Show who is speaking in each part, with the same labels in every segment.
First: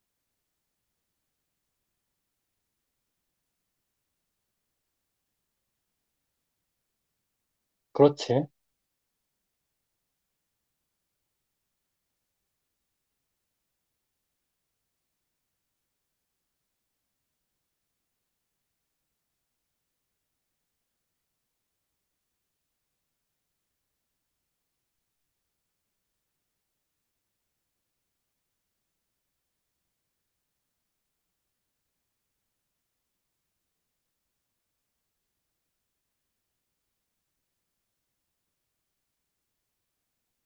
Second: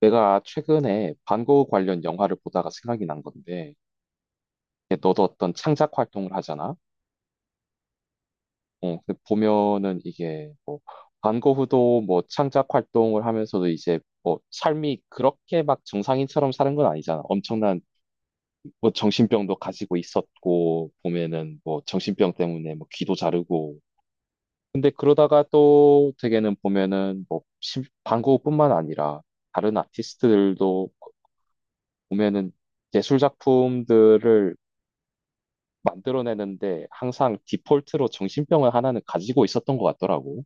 Speaker 1: 내가 최근에 반고 관련 영화를 보다가 생각이 난 건데, 이게 너도 어떤 창작 활동을 하잖아?
Speaker 2: 그렇지.
Speaker 1: 근데 보면은 이게 뭐, 반고 후도 뭐 창작 활동을 하면서도 이제 뭐 삶이 그렇게 막 정상인처럼 사는 건 아니잖아. 엄청난 뭐 정신병도 가지고 있었고, 보면은 뭐 정신병 때문에 뭐 귀도 자르고. 근데 그러다가 또 되게는 보면은 뭐 반고흐뿐만 아니라 다른 아티스트들도 보면은 예술 작품들을 만들어내는데 항상 디폴트로 정신병을 하나는 가지고 있었던 것 같더라고.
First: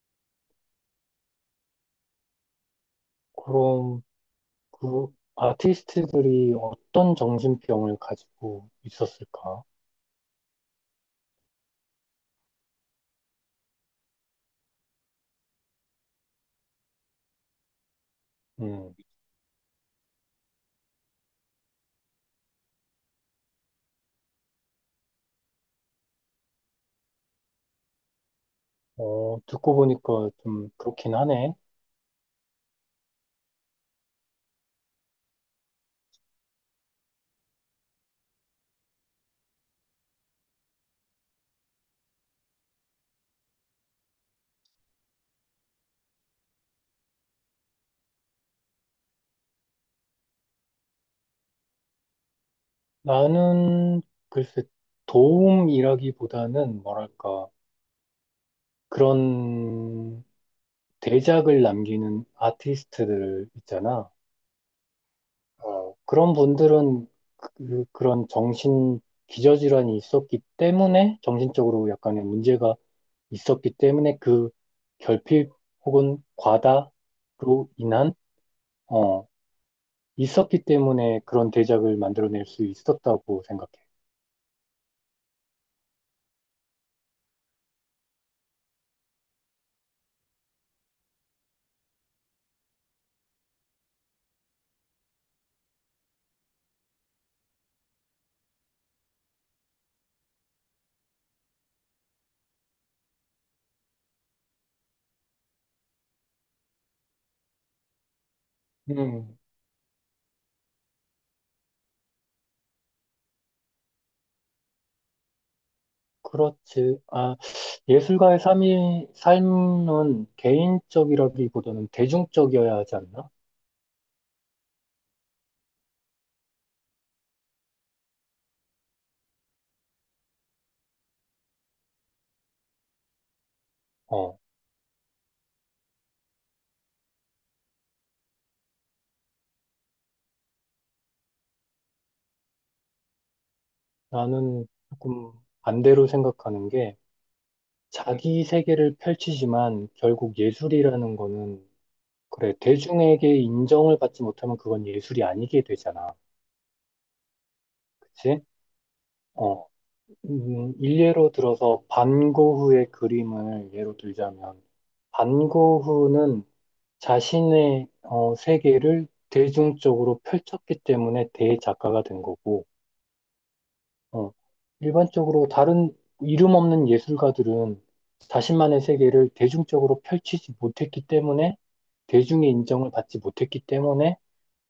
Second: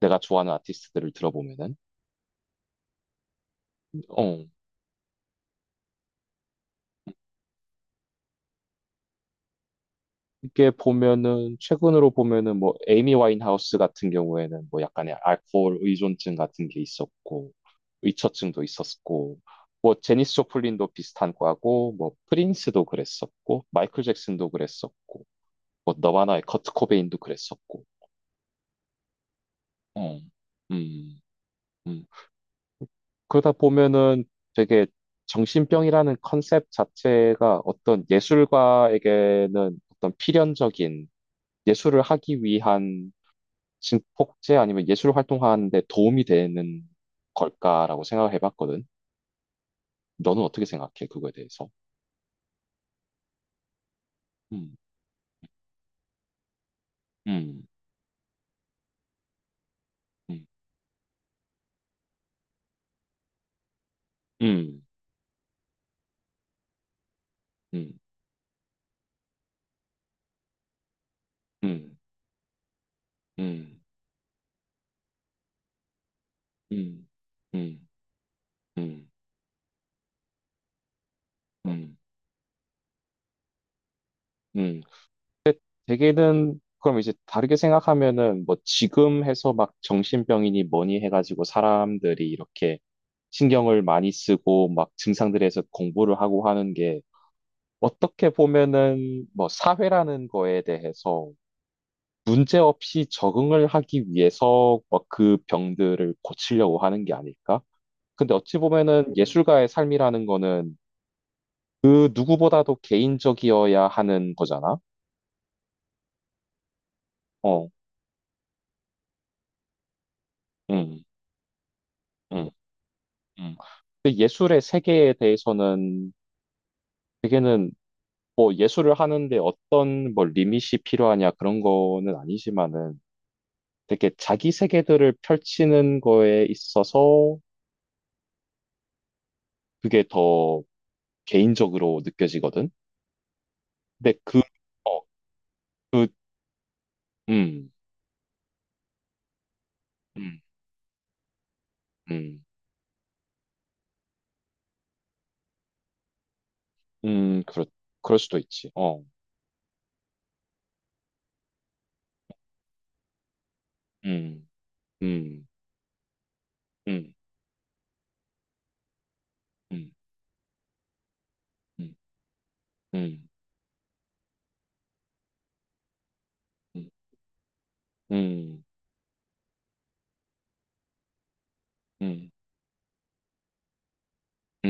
Speaker 1: 내가 좋아하는 아티스트들을 들어보면은.
Speaker 2: 그럼
Speaker 1: 어.
Speaker 2: 그 아티스트들이 어떤 정신병을 가지고 있었을까?
Speaker 1: 이게 보면은 최근으로 보면은 뭐 에이미 와인하우스 같은 경우에는 뭐 약간의 알코올 의존증 같은 게 있었고 의처증도
Speaker 2: 음,
Speaker 1: 있었고 뭐 제니스 조플린도 비슷한 과고 뭐 프린스도 그랬었고 마이클 잭슨도 그랬었고 뭐 너바나의 커트 코베인도 그랬었고
Speaker 2: 듣고
Speaker 1: 어.
Speaker 2: 보니까 좀 그렇긴
Speaker 1: 음,
Speaker 2: 하네.
Speaker 1: 음. 그러다 보면은 되게 정신병이라는 컨셉 자체가 어떤 예술가에게는 어떤 필연적인 예술을 하기 위한 진폭제 아니면 예술 활동하는 데 도움이 되는 걸까라고 생각을 해봤거든. 너는 어떻게 생각해? 그거에 대해서?
Speaker 2: 나는 글쎄
Speaker 1: 음,
Speaker 2: 도움이라기보다는 뭐랄까
Speaker 1: 음,
Speaker 2: 그런
Speaker 1: 음,
Speaker 2: 대작을 남기는 아티스트들 있잖아.
Speaker 1: 음,
Speaker 2: 그런 분들은
Speaker 1: 음,
Speaker 2: 그런 정신 기저질환이 있었기 때문에 정신적으로
Speaker 1: 음,
Speaker 2: 약간의 문제가 있었기
Speaker 1: 음,
Speaker 2: 때문에 그 결핍 혹은
Speaker 1: 음,
Speaker 2: 과다로
Speaker 1: 음,
Speaker 2: 인한,
Speaker 1: 음, 음,
Speaker 2: 어, 있었기 때문에 그런
Speaker 1: 음, 음,
Speaker 2: 대작을
Speaker 1: 음,
Speaker 2: 만들어낼 수 있었다고 생각해.
Speaker 1: 음. 대개는 그럼 이제 다르게 생각하면은 뭐 지금 해서 막 정신병이니 뭐니 해가지고 사람들이 이렇게 신경을 많이 쓰고 막 증상들에서 공부를 하고 하는 게 어떻게 보면은 뭐 사회라는 거에 대해서 문제 없이 적응을 하기 위해서 뭐 그 병들을 고치려고 하는 게 아닐까? 근데 어찌 보면은
Speaker 2: 음,
Speaker 1: 예술가의 삶이라는 거는 그 누구보다도 개인적이어야 하는 거잖아.
Speaker 2: 그렇지. 아,
Speaker 1: 어,
Speaker 2: 예술가의 삶은
Speaker 1: 음,
Speaker 2: 개인적이라기보다는
Speaker 1: 응.
Speaker 2: 대중적이어야 하지 않나?
Speaker 1: 음. 근데 예술의 세계에 대해서는 되게는 뭐 예술을 하는데 어떤 뭐 리밋이 필요하냐 그런 거는 아니지만은 되게
Speaker 2: 어,
Speaker 1: 자기 세계들을 펼치는 거에 있어서 그게 더 개인적으로 느껴지거든. 근데
Speaker 2: 나는
Speaker 1: 어,
Speaker 2: 조금 반대로
Speaker 1: 그,
Speaker 2: 생각하는 게
Speaker 1: 음,
Speaker 2: 자기 세계를 펼치지만 결국
Speaker 1: 음,
Speaker 2: 예술이라는 거는
Speaker 1: 음,
Speaker 2: 그래, 대중에게 인정을 받지 못하면 그건 예술이 아니게 되잖아.
Speaker 1: 음, 그렇, 그럴 수도
Speaker 2: 그치?
Speaker 1: 있지. 어,
Speaker 2: 어, 일례로 들어서 반고흐의 그림을 예로
Speaker 1: 음,
Speaker 2: 들자면,
Speaker 1: 음,
Speaker 2: 반고흐는
Speaker 1: 음,
Speaker 2: 자신의 세계를
Speaker 1: 음,
Speaker 2: 대중적으로 펼쳤기 때문에
Speaker 1: 음,
Speaker 2: 대작가가 된 거고,
Speaker 1: 음,
Speaker 2: 어, 일반적으로 다른 이름
Speaker 1: 음,
Speaker 2: 없는 예술가들은
Speaker 1: 음, 음,
Speaker 2: 자신만의 세계를 대중적으로 펼치지 못했기 때문에,
Speaker 1: 음,
Speaker 2: 대중의 인정을 받지 못했기 때문에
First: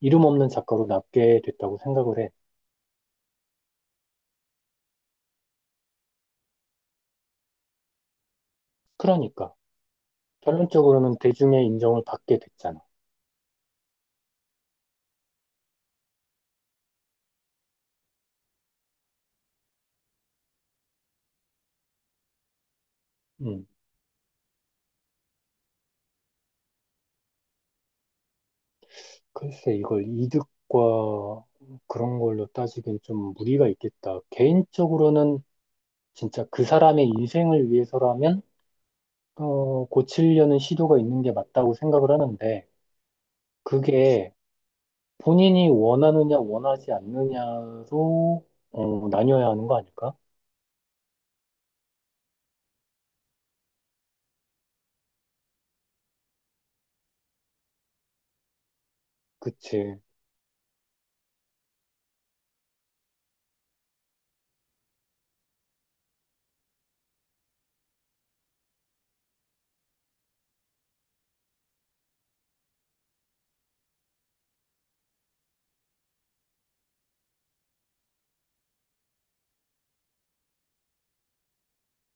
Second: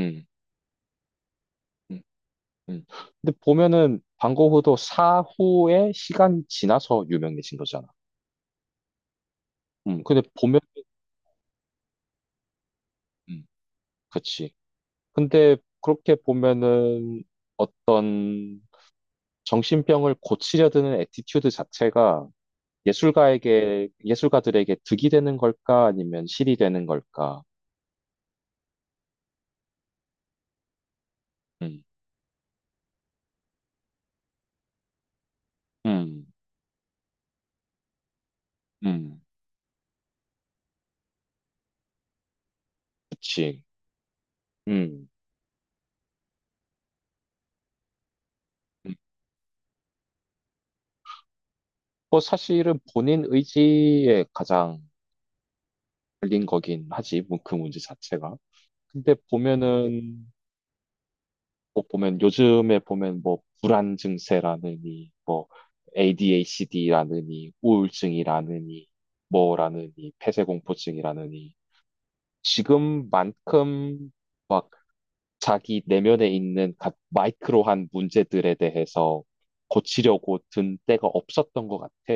Speaker 2: 이름 없는 작가로 남게 됐다고
Speaker 1: 음.
Speaker 2: 생각을 해.
Speaker 1: 음. 근데 보면은 방고흐도 사후에 시간이 지나서 유명해진 거잖아.
Speaker 2: 그러니까,
Speaker 1: 근데 보면,
Speaker 2: 결론적으로는 대중의 인정을 받게 됐잖아.
Speaker 1: 음, 그치. 근데 그렇게 보면은 어떤 정신병을 고치려 드는 애티튜드 자체가
Speaker 2: 음.
Speaker 1: 예술가에게, 예술가들에게 득이 되는 걸까? 아니면 실이 되는 걸까?
Speaker 2: 글쎄, 이걸 이득과
Speaker 1: 음,
Speaker 2: 그런 걸로 따지기엔 좀 무리가 있겠다. 개인적으로는
Speaker 1: 음,
Speaker 2: 진짜 그 사람의 인생을 위해서라면,
Speaker 1: 음,
Speaker 2: 고치려는 시도가 있는 게 맞다고 생각을 하는데,
Speaker 1: 그치.
Speaker 2: 그게
Speaker 1: 음.
Speaker 2: 본인이 원하느냐, 원하지 않느냐로,
Speaker 1: 음.
Speaker 2: 나뉘어야 하는 거 아닐까?
Speaker 1: 뭐 사실은 본인 의지에 가장 걸린 거긴 하지, 뭐 그 문제 자체가. 근데
Speaker 2: 그치.
Speaker 1: 보면은 꼭 보면 요즘에 보면 뭐 불안 증세라느니 뭐 ADHD라느니 우울증이라느니 뭐라느니 폐쇄공포증이라느니 지금만큼 막 자기 내면에 있는 마이크로한 문제들에 대해서 고치려고 든 때가 없었던 것 같아.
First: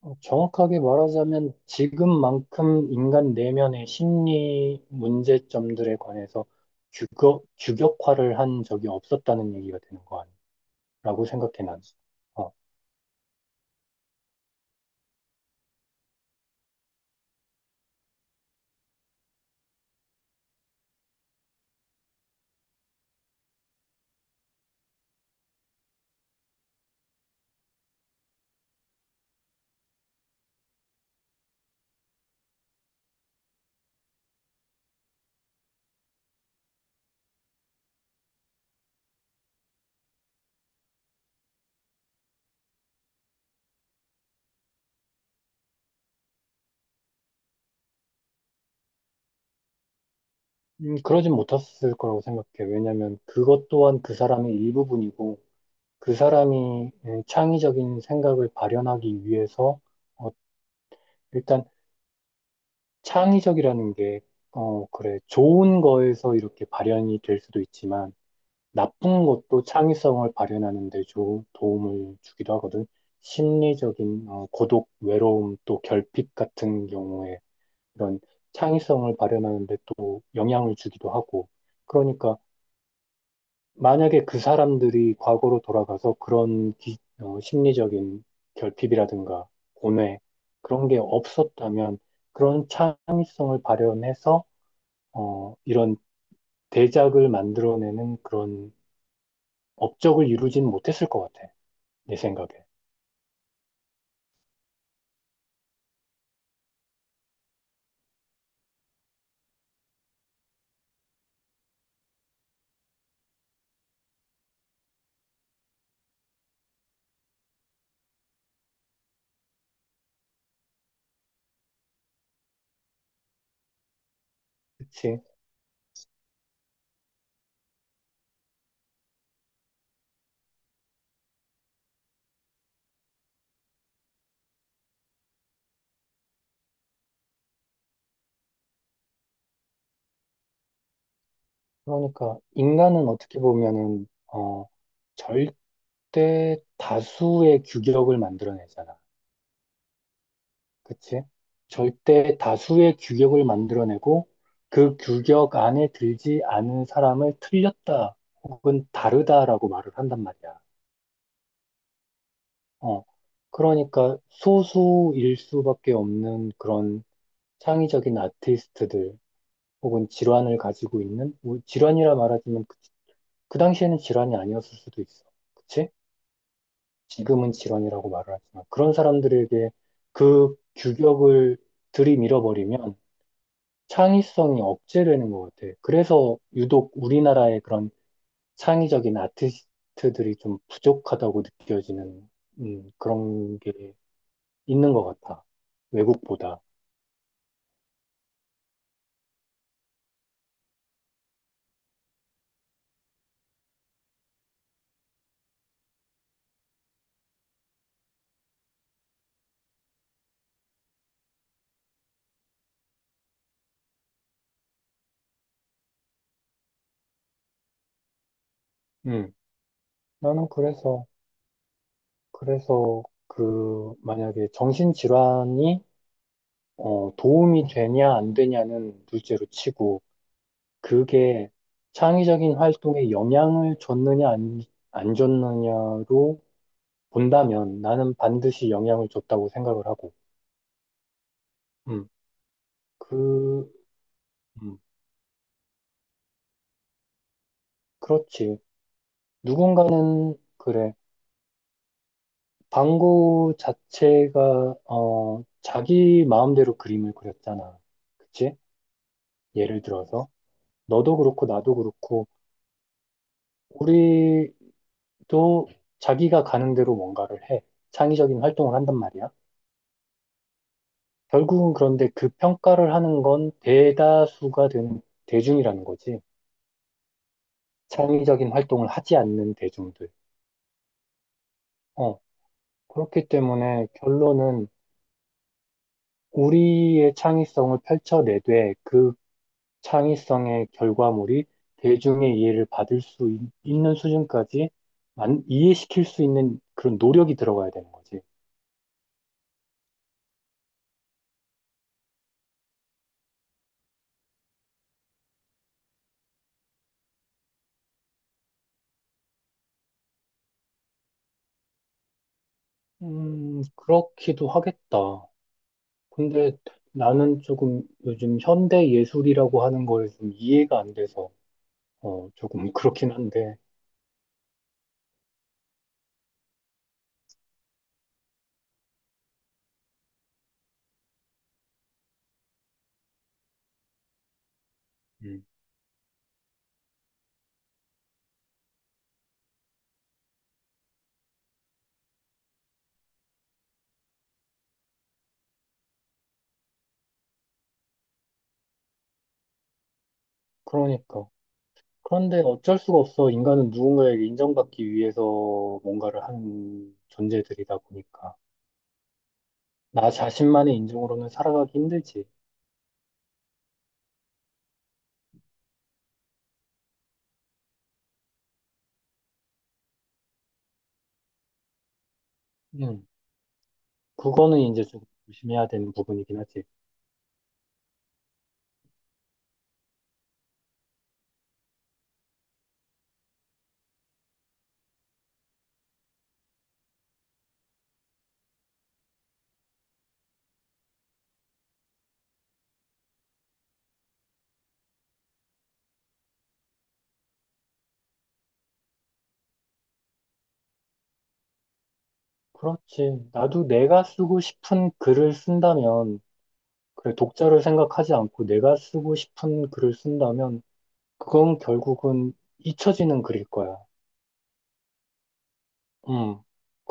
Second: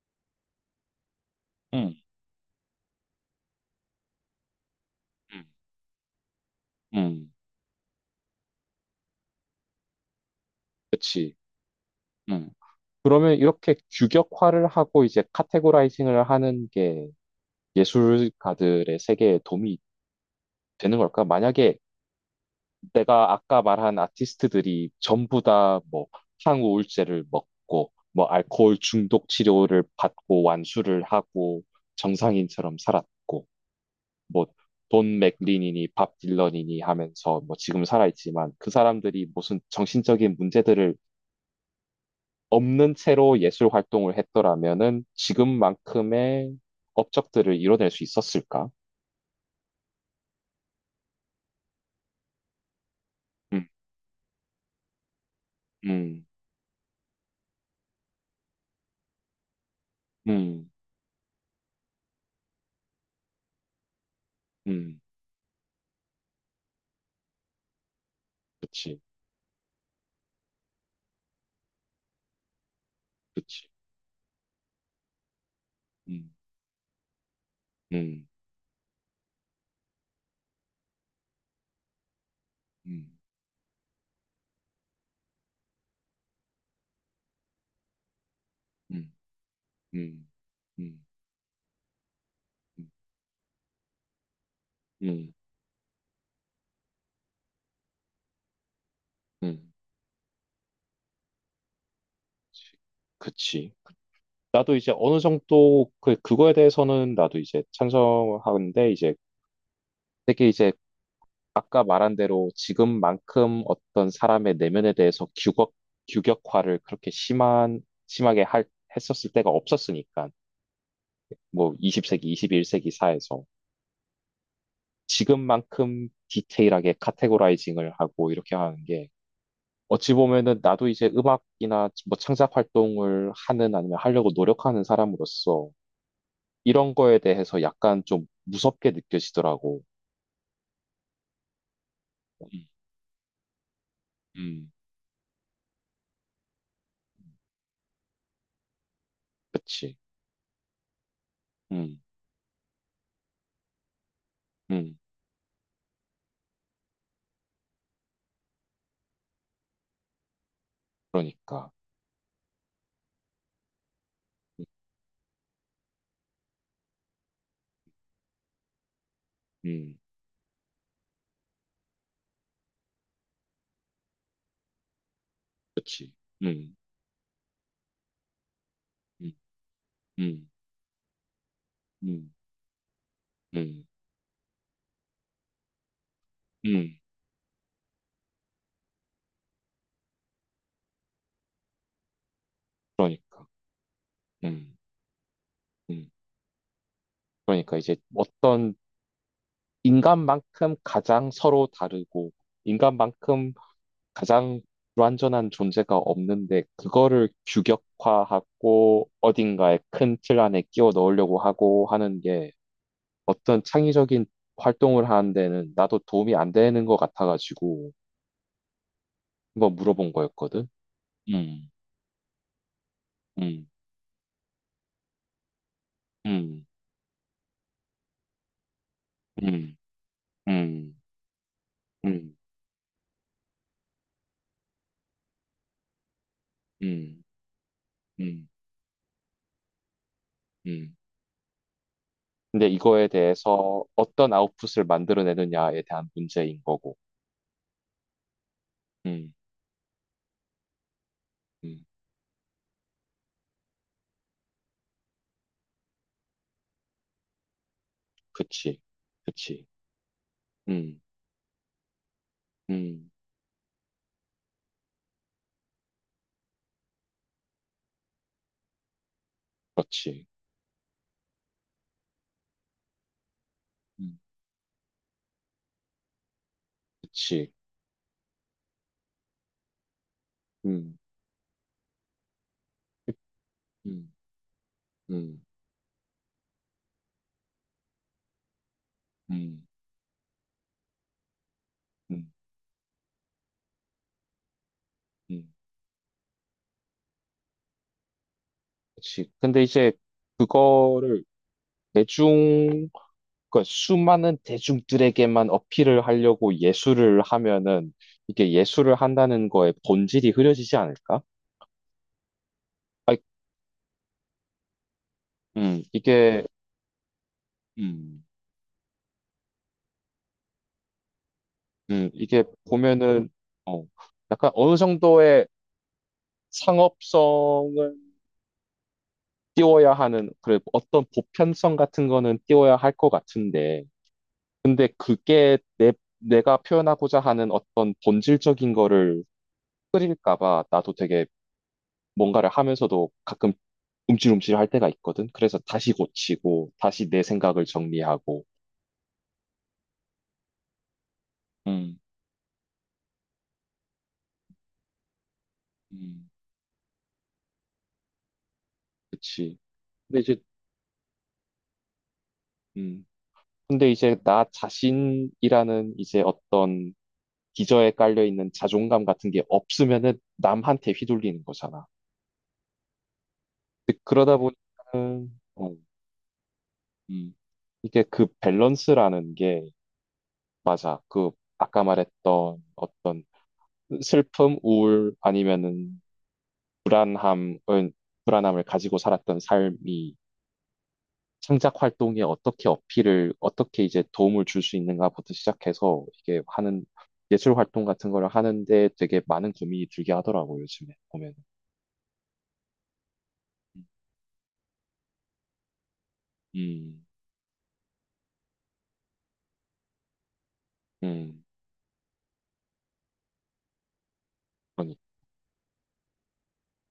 Speaker 2: 어, 정확하게 말하자면,
Speaker 1: 응,
Speaker 2: 지금만큼 인간 내면의 심리
Speaker 1: 응,
Speaker 2: 문제점들에 관해서
Speaker 1: 응,
Speaker 2: 규격화를 한 적이 없었다는 얘기가 되는 거 아니야? 라고
Speaker 1: 그치.
Speaker 2: 생각해, 난. 어,
Speaker 1: 응. 그러면 이렇게 규격화를 하고 이제 카테고라이징을 하는 게 예술가들의 세계에 도움이 되는 걸까? 만약에 내가 아까 말한 아티스트들이 전부 다 뭐 항우울제를 먹고 뭐 알코올 중독 치료를 받고 완수를 하고 정상인처럼 살았고 뭐 돈 맥린이니 밥 딜런이니 하면서 뭐 지금 살아있지만 그 사람들이 무슨 정신적인 문제들을 없는 채로 예술 활동을 했더라면은 지금만큼의 업적들을 이뤄낼 수 있었을까?
Speaker 2: 그러진 못했을 거라고 생각해. 왜냐면
Speaker 1: 음,
Speaker 2: 그것 또한 그 사람의 일부분이고, 그
Speaker 1: 음,
Speaker 2: 사람이 창의적인 생각을 발현하기 위해서, 어,
Speaker 1: 음,
Speaker 2: 일단 창의적이라는 게, 어,
Speaker 1: 음,
Speaker 2: 그래, 좋은 거에서 이렇게 발현이 될 수도 있지만,
Speaker 1: 그치,
Speaker 2: 나쁜 것도 창의성을 발현하는 데 도움을 주기도 하거든.
Speaker 1: 그치.
Speaker 2: 심리적인, 어, 고독, 외로움, 또
Speaker 1: 음.
Speaker 2: 결핍 같은 경우에 이런
Speaker 1: 음,
Speaker 2: 창의성을 발현하는데 또 영향을 주기도 하고. 그러니까
Speaker 1: 음,
Speaker 2: 만약에 그 사람들이 과거로 돌아가서 그런 어, 심리적인
Speaker 1: 음,
Speaker 2: 결핍이라든가 고뇌
Speaker 1: 음,
Speaker 2: 그런 게
Speaker 1: 음,
Speaker 2: 없었다면 그런
Speaker 1: 음,
Speaker 2: 창의성을 발현해서
Speaker 1: 음,
Speaker 2: 어, 이런 대작을 만들어내는 그런
Speaker 1: 음.
Speaker 2: 업적을 이루지는 못했을 것 같아. 내 생각에.
Speaker 1: 그치. 나도 이제 어느 정도 그, 그거에 대해서는 나도 이제 찬성하는데 이제 되게 이제 아까 말한 대로 지금만큼 어떤 사람의 내면에 대해서 규격화를 그렇게 심하게 할, 했었을 때가 없었으니까 뭐 20세기, 21세기 사회에서
Speaker 2: 그치?
Speaker 1: 지금만큼 디테일하게 카테고라이징을 하고 이렇게 하는 게 어찌 보면은 나도 이제 음악이나 뭐 창작 활동을 하는 아니면 하려고 노력하는 사람으로서 이런 거에 대해서 약간 좀 무섭게 느껴지더라고.
Speaker 2: 그러니까
Speaker 1: 음,
Speaker 2: 인간은 어떻게 보면은 어,
Speaker 1: 음,
Speaker 2: 절대 다수의 규격을 만들어내잖아.
Speaker 1: 그치.
Speaker 2: 그치?
Speaker 1: 음,
Speaker 2: 절대 다수의 규격을 만들어내고
Speaker 1: 음,
Speaker 2: 그 규격 안에 들지 않은 사람을 틀렸다 혹은 다르다라고 말을 한단 말이야.
Speaker 1: 그러니까.
Speaker 2: 어. 그러니까 소수일 수밖에 없는 그런 창의적인 아티스트들
Speaker 1: 음,
Speaker 2: 혹은 질환을 가지고 있는 질환이라 말하지만 그 당시에는 질환이 아니었을 수도 있어. 그치?
Speaker 1: 그치. 음,
Speaker 2: 지금은 질환이라고 말을 하지만 그런
Speaker 1: 음,
Speaker 2: 사람들에게
Speaker 1: 음,
Speaker 2: 그 규격을
Speaker 1: 음,
Speaker 2: 들이밀어버리면
Speaker 1: 음,
Speaker 2: 창의성이 억제되는 것 같아. 그래서 유독
Speaker 1: 음,
Speaker 2: 우리나라의 그런 창의적인 아티스트들이 좀 부족하다고 느껴지는
Speaker 1: 그러니까.
Speaker 2: 그런 게
Speaker 1: 음,
Speaker 2: 있는 것 같아.
Speaker 1: 음,
Speaker 2: 외국보다.
Speaker 1: 그러니까 이제 어떤 인간만큼 가장 서로 다르고, 인간만큼 가장 불완전한 존재가 없는데, 그거를 규격화하고 어딘가에 큰 틀 안에 끼워 넣으려고 하고 하는 게 어떤 창의적인 활동을 하는 데는 나도 도움이 안 되는 것 같아가지고,
Speaker 2: 음,
Speaker 1: 한번 물어본
Speaker 2: 나는
Speaker 1: 거였거든.
Speaker 2: 그래서,
Speaker 1: 음,
Speaker 2: 그래서
Speaker 1: 음,
Speaker 2: 그 만약에 정신질환이
Speaker 1: 음,
Speaker 2: 어, 도움이 되냐 안 되냐는 둘째로
Speaker 1: 음,
Speaker 2: 치고
Speaker 1: 음,
Speaker 2: 그게
Speaker 1: 음,
Speaker 2: 창의적인 활동에 영향을 줬느냐 안 줬느냐로
Speaker 1: 음,
Speaker 2: 본다면 나는
Speaker 1: 음,
Speaker 2: 반드시 영향을 줬다고 생각을 하고
Speaker 1: 음.
Speaker 2: 음,
Speaker 1: 근데 이거에
Speaker 2: 그,
Speaker 1: 대해서 어떤
Speaker 2: 음,
Speaker 1: 아웃풋을 만들어내느냐에 대한 문제인 거고.
Speaker 2: 그렇지.
Speaker 1: 음.
Speaker 2: 누군가는, 그래.
Speaker 1: 음,
Speaker 2: 방구 자체가, 어, 자기 마음대로 그림을 그렸잖아. 그치?
Speaker 1: 그치, 그치,
Speaker 2: 예를 들어서.
Speaker 1: 음,
Speaker 2: 너도 그렇고, 나도 그렇고,
Speaker 1: 음,
Speaker 2: 우리도 자기가 가는 대로 뭔가를 해. 창의적인 활동을 한단 말이야.
Speaker 1: 맞지,
Speaker 2: 결국은 그런데 그 평가를 하는 건
Speaker 1: 음,
Speaker 2: 대다수가 되는 대중이라는 거지.
Speaker 1: 그치,
Speaker 2: 창의적인 활동을 하지 않는 대중들.
Speaker 1: 음,
Speaker 2: 어,
Speaker 1: 그-
Speaker 2: 그렇기 때문에
Speaker 1: 음,
Speaker 2: 결론은
Speaker 1: 음,
Speaker 2: 우리의 창의성을 펼쳐내되 그
Speaker 1: 음,
Speaker 2: 창의성의 결과물이
Speaker 1: 음,
Speaker 2: 대중의 이해를 받을 수 있는 수준까지
Speaker 1: 음,
Speaker 2: 이해시킬 수 있는 그런 노력이 들어가야 되는 거지.
Speaker 1: 그치. 근데 이제 그거를 대중, 그 수많은 대중들에게만 어필을 하려고 예술을 하면은 이게 예술을 한다는 거에 본질이 흐려지지 않을까? 아,
Speaker 2: 그렇기도 하겠다.
Speaker 1: 이게,
Speaker 2: 근데 나는 조금
Speaker 1: 음,
Speaker 2: 요즘 현대 예술이라고 하는 걸 좀 이해가 안 돼서 어,
Speaker 1: 이게
Speaker 2: 조금 그렇긴
Speaker 1: 보면은,
Speaker 2: 한데.
Speaker 1: 어, 약간 어느 정도의 상업성을 띄워야 하는 그래 어떤 보편성 같은 거는 띄워야 할 것 같은데 근데
Speaker 2: 음,
Speaker 1: 그게 내 내가 표현하고자 하는 어떤 본질적인 거를 흐릴까 봐 나도 되게 뭔가를 하면서도 가끔 움찔움찔 할 때가 있거든. 그래서 다시 고치고 다시 내 생각을 정리하고
Speaker 2: 그러니까.
Speaker 1: 음,
Speaker 2: 그런데 어쩔 수가 없어. 인간은 누군가에게 인정받기 위해서 뭔가를
Speaker 1: 음,
Speaker 2: 하는 존재들이다 보니까.
Speaker 1: 그치.
Speaker 2: 나
Speaker 1: 근데 이제
Speaker 2: 자신만의 인종으로는 살아가기 힘들지.
Speaker 1: 음 근데 이제 나 자신이라는 이제 어떤 기저에 깔려 있는 자존감 같은 게 없으면은 남한테 휘둘리는 거잖아.
Speaker 2: 음,
Speaker 1: 근데 그러다
Speaker 2: 그거는 이제 좀
Speaker 1: 보니까는
Speaker 2: 조심해야
Speaker 1: 어,
Speaker 2: 되는 부분이긴 하지.
Speaker 1: 음, 이게 그 밸런스라는 게 그 아까 말했던 어떤 슬픔, 우울 아니면은 불안함을 불안함을 가지고 살았던 삶이 창작 활동에 어떻게 어필을 어떻게 이제 도움을 줄 수 있는가부터 시작해서 이게 하는 예술 활동 같은 걸 하는데 되게 많은 고민이 들게 하더라고요, 요즘에 보면.
Speaker 2: 그렇지. 나도 내가 쓰고 싶은 글을 쓴다면,
Speaker 1: 음,
Speaker 2: 그래, 독자를 생각하지 않고 내가 쓰고 싶은 글을 쓴다면,
Speaker 1: 음,
Speaker 2: 그건 결국은 잊혀지는 글일 거야.
Speaker 1: 그러니.
Speaker 2: 음,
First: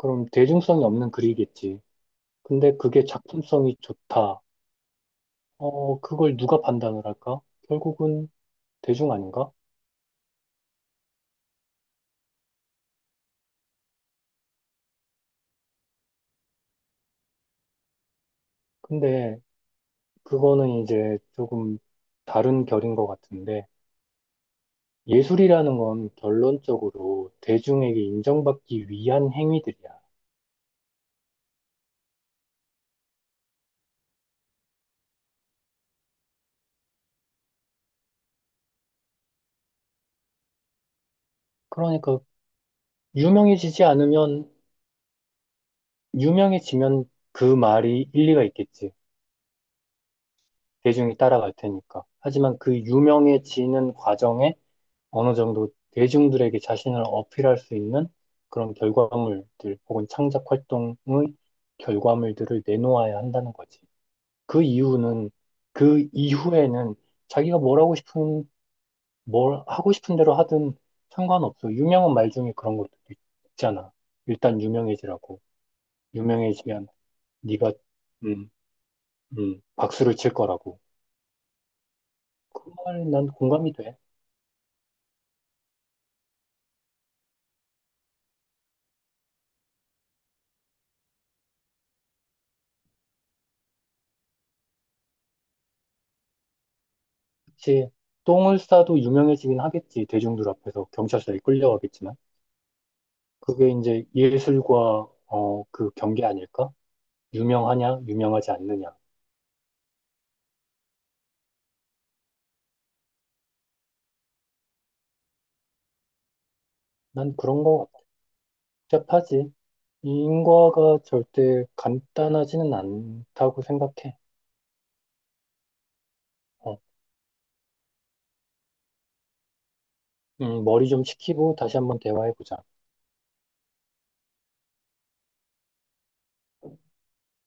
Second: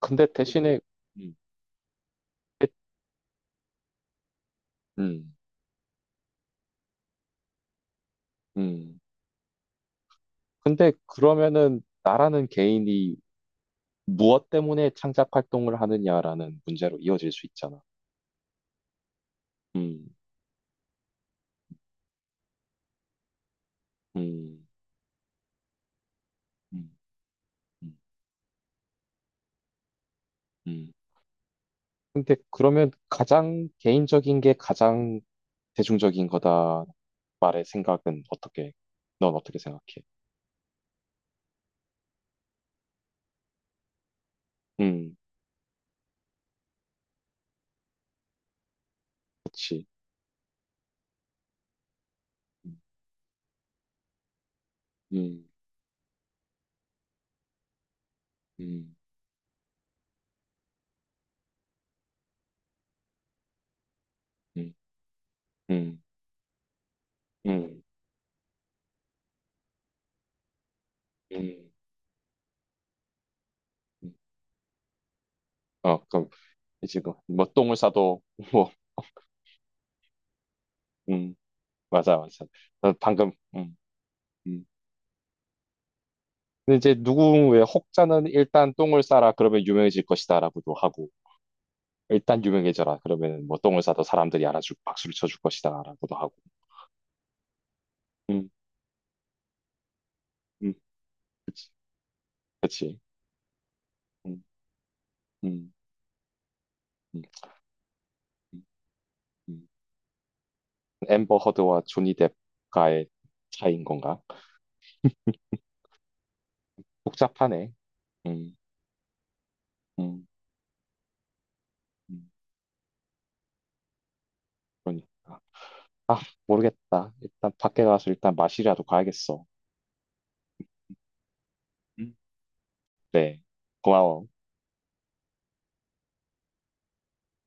Speaker 1: 근데 대신에
Speaker 2: 대중성이 없는
Speaker 1: 음,
Speaker 2: 글이겠지. 근데 그게 작품성이 좋다.
Speaker 1: 음,
Speaker 2: 어, 그걸 누가 판단을 할까? 결국은
Speaker 1: 음.
Speaker 2: 대중 아닌가?
Speaker 1: 근데 그러면은 나라는 개인이 무엇 때문에 창작 활동을 하느냐라는 문제로 이어질 수 있잖아.
Speaker 2: 근데
Speaker 1: 음,
Speaker 2: 그거는 이제 조금 다른 결인 것 같은데,
Speaker 1: 음,
Speaker 2: 예술이라는 건
Speaker 1: 음,
Speaker 2: 결론적으로
Speaker 1: 음,
Speaker 2: 대중에게 인정받기 위한 행위들이야.
Speaker 1: 음. 근데 그러면 가장 개인적인 게 가장 대중적인 거다 말의 생각은 어떻게, 넌 어떻게 생각해?
Speaker 2: 그러니까 유명해지지 않으면,
Speaker 1: 음,
Speaker 2: 유명해지면 그 말이 일리가 있겠지.
Speaker 1: 그치.
Speaker 2: 대중이 따라갈 테니까. 하지만
Speaker 1: 음,
Speaker 2: 그 유명해지는 과정에 어느
Speaker 1: 음,
Speaker 2: 정도 대중들에게 자신을 어필할 수 있는 그런
Speaker 1: 음,
Speaker 2: 결과물들 혹은 창작 활동의 결과물들을 내놓아야 한다는 거지. 그
Speaker 1: 음,
Speaker 2: 이유는,
Speaker 1: 음,
Speaker 2: 그 이후에는 자기가
Speaker 1: 음,
Speaker 2: 뭘 하고 싶은 대로 하든
Speaker 1: 음.
Speaker 2: 상관없어. 유명한 말 중에 그런 것도 있잖아.
Speaker 1: 음.
Speaker 2: 일단 유명해지라고.
Speaker 1: 어, 그럼
Speaker 2: 유명해지면
Speaker 1: 이제 뭐, 뭐
Speaker 2: 네가
Speaker 1: 똥을 싸도
Speaker 2: 음,
Speaker 1: 뭐,
Speaker 2: 박수를 칠 거라고.
Speaker 1: 음, 맞아, 맞아.
Speaker 2: 그
Speaker 1: 어,
Speaker 2: 말 난
Speaker 1: 방금,
Speaker 2: 공감이 돼.
Speaker 1: 음. 근데 이제 누군 왜 혹자는 일단 똥을 싸라 그러면 유명해질 것이다라고도 하고 일단 유명해져라 그러면 뭐 똥을 싸도 사람들이 알아주고 박수를 쳐줄 것이다라고도 하고
Speaker 2: 그치.
Speaker 1: 음,
Speaker 2: 똥을 싸도 유명해지긴 하겠지. 대중들
Speaker 1: 음,
Speaker 2: 앞에서 경찰서에
Speaker 1: 그치,
Speaker 2: 끌려가겠지만.
Speaker 1: 그치.
Speaker 2: 그게 이제
Speaker 1: 음,
Speaker 2: 예술과 어,
Speaker 1: 음,
Speaker 2: 그 경계 아닐까?
Speaker 1: 음,
Speaker 2: 유명하냐, 유명하지
Speaker 1: 음,
Speaker 2: 않느냐.
Speaker 1: 음. 앰버 허드와 조니 뎁과의 차이인 건가?
Speaker 2: 난 그런
Speaker 1: 복잡하네.
Speaker 2: 거
Speaker 1: 음,
Speaker 2: 복잡하지.
Speaker 1: 음,
Speaker 2: 인과가 절대
Speaker 1: 음,
Speaker 2: 간단하지는 않다고 생각해.
Speaker 1: 그러니까. 아,
Speaker 2: 어.
Speaker 1: 모르겠다. 일단 밖에 가서 일단 마시라도 가야겠어.
Speaker 2: 머리 좀 식히고 다시 한번
Speaker 1: 음.
Speaker 2: 대화해보자.
Speaker 1: 네, 고마워.